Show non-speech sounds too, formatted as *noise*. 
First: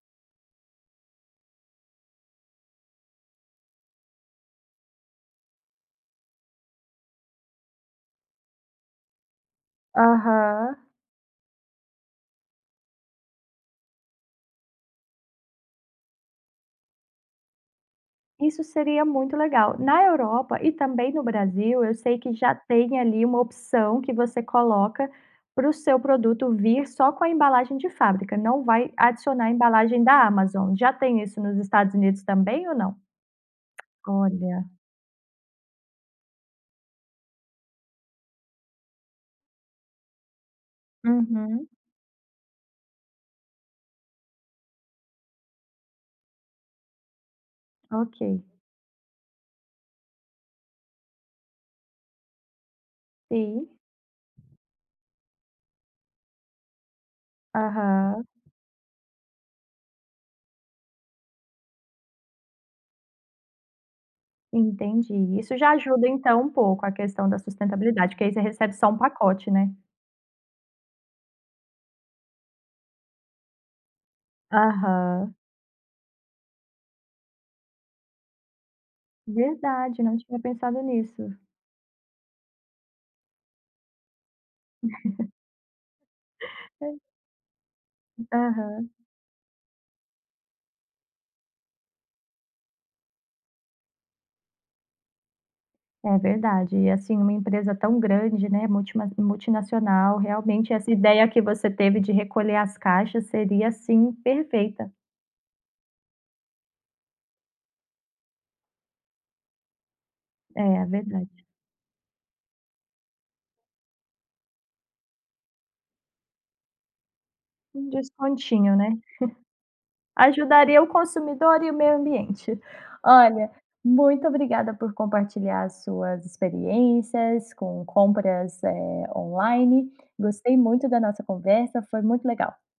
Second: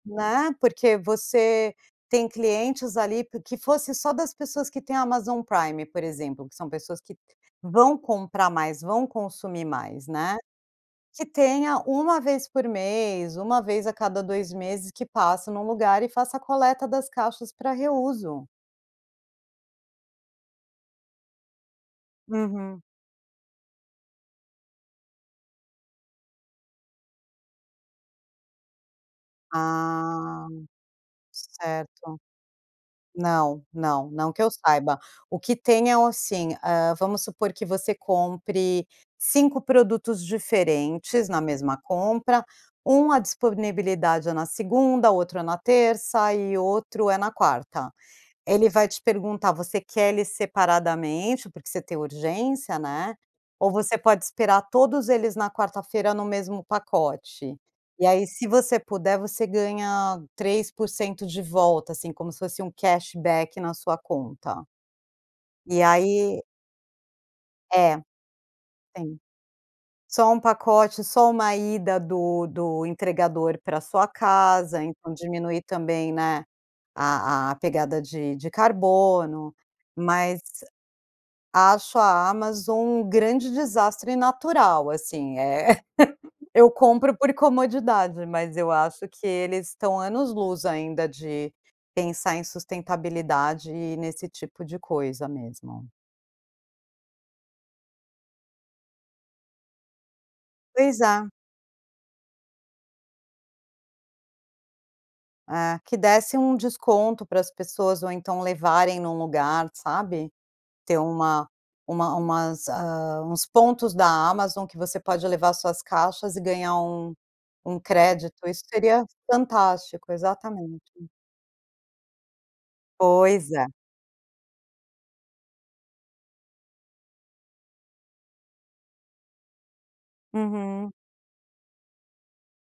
Né, porque você tem clientes ali p que fosse só das pessoas que têm a Amazon Prime, por exemplo, que são pessoas que vão comprar mais, vão consumir mais, né. Aham. Que tenha 1 vez por mês, 1 vez a cada 2 meses que passa num lugar e faça a coleta das caixas para reuso. Isso seria muito legal. Na Europa e também no Brasil eu sei que já Uhum. tem ali uma opção que você coloca pro seu produto vir só com a embalagem de fábrica, não vai adicionar embalagem da Ah. Amazon. Já tem isso nos Estados Certo. Unidos também ou não? Não, não, não que eu Olha. saiba. O que tem é o assim, hã, vamos supor que você compre 5 produtos diferentes na Uhum. mesma compra, 1 a disponibilidade é na segunda, outro na terça e outro é na quarta. Ok. Ele vai te perguntar: "Você quer eles separadamente, porque você tem urgência, né, ou Sim. você pode esperar todos eles na quarta feira no mesmo pacote?". E Aham. aí se você puder, você ganha 3% de volta, assim, como se fosse um cash back na sua conta. Entendi, isso já E ajuda então aí um pouco a questão da É. sustentabilidade, que aí você recebe só um Tem. pacote né? Só 1 pacote, só 1 ida do do entregador para sua casa, então Aham. diminui também, né, a a pegada de de carbono, Verdade, não tinha mas pensado nisso. acho a Amazon um grande desastre natural, *chuckles* assim, eh, *laughs* eu É compro por comodidade, mas eu Aham. acho que eles estão anos luz ainda de pensar em sustentabilidade e nesse tipo de coisa mesmo. É verdade, e, assim, uma empresa tão grande, né, multimas multinacional realmente essa Pois ideia é. que você teve de recolher as caixas seria, assim, perfeita. É, que desse um desconto para as pessoas ou então levarem num lugar, sabe. É, Ter verdade. uma uma umas, hã, uns pontos da Amazon que você pode levar suas caixas e ganhar um um Um crédito, isso descontinho, né, seria *chuckles* fantástico, ajudaria o exatamente. consumidor e o meio ambiente. Olha, Pois é. muito obrigada por compartilhar as suas experiências, com compras, eh, online, gostei muito Uhum. da nossa conversa, foi muito legal.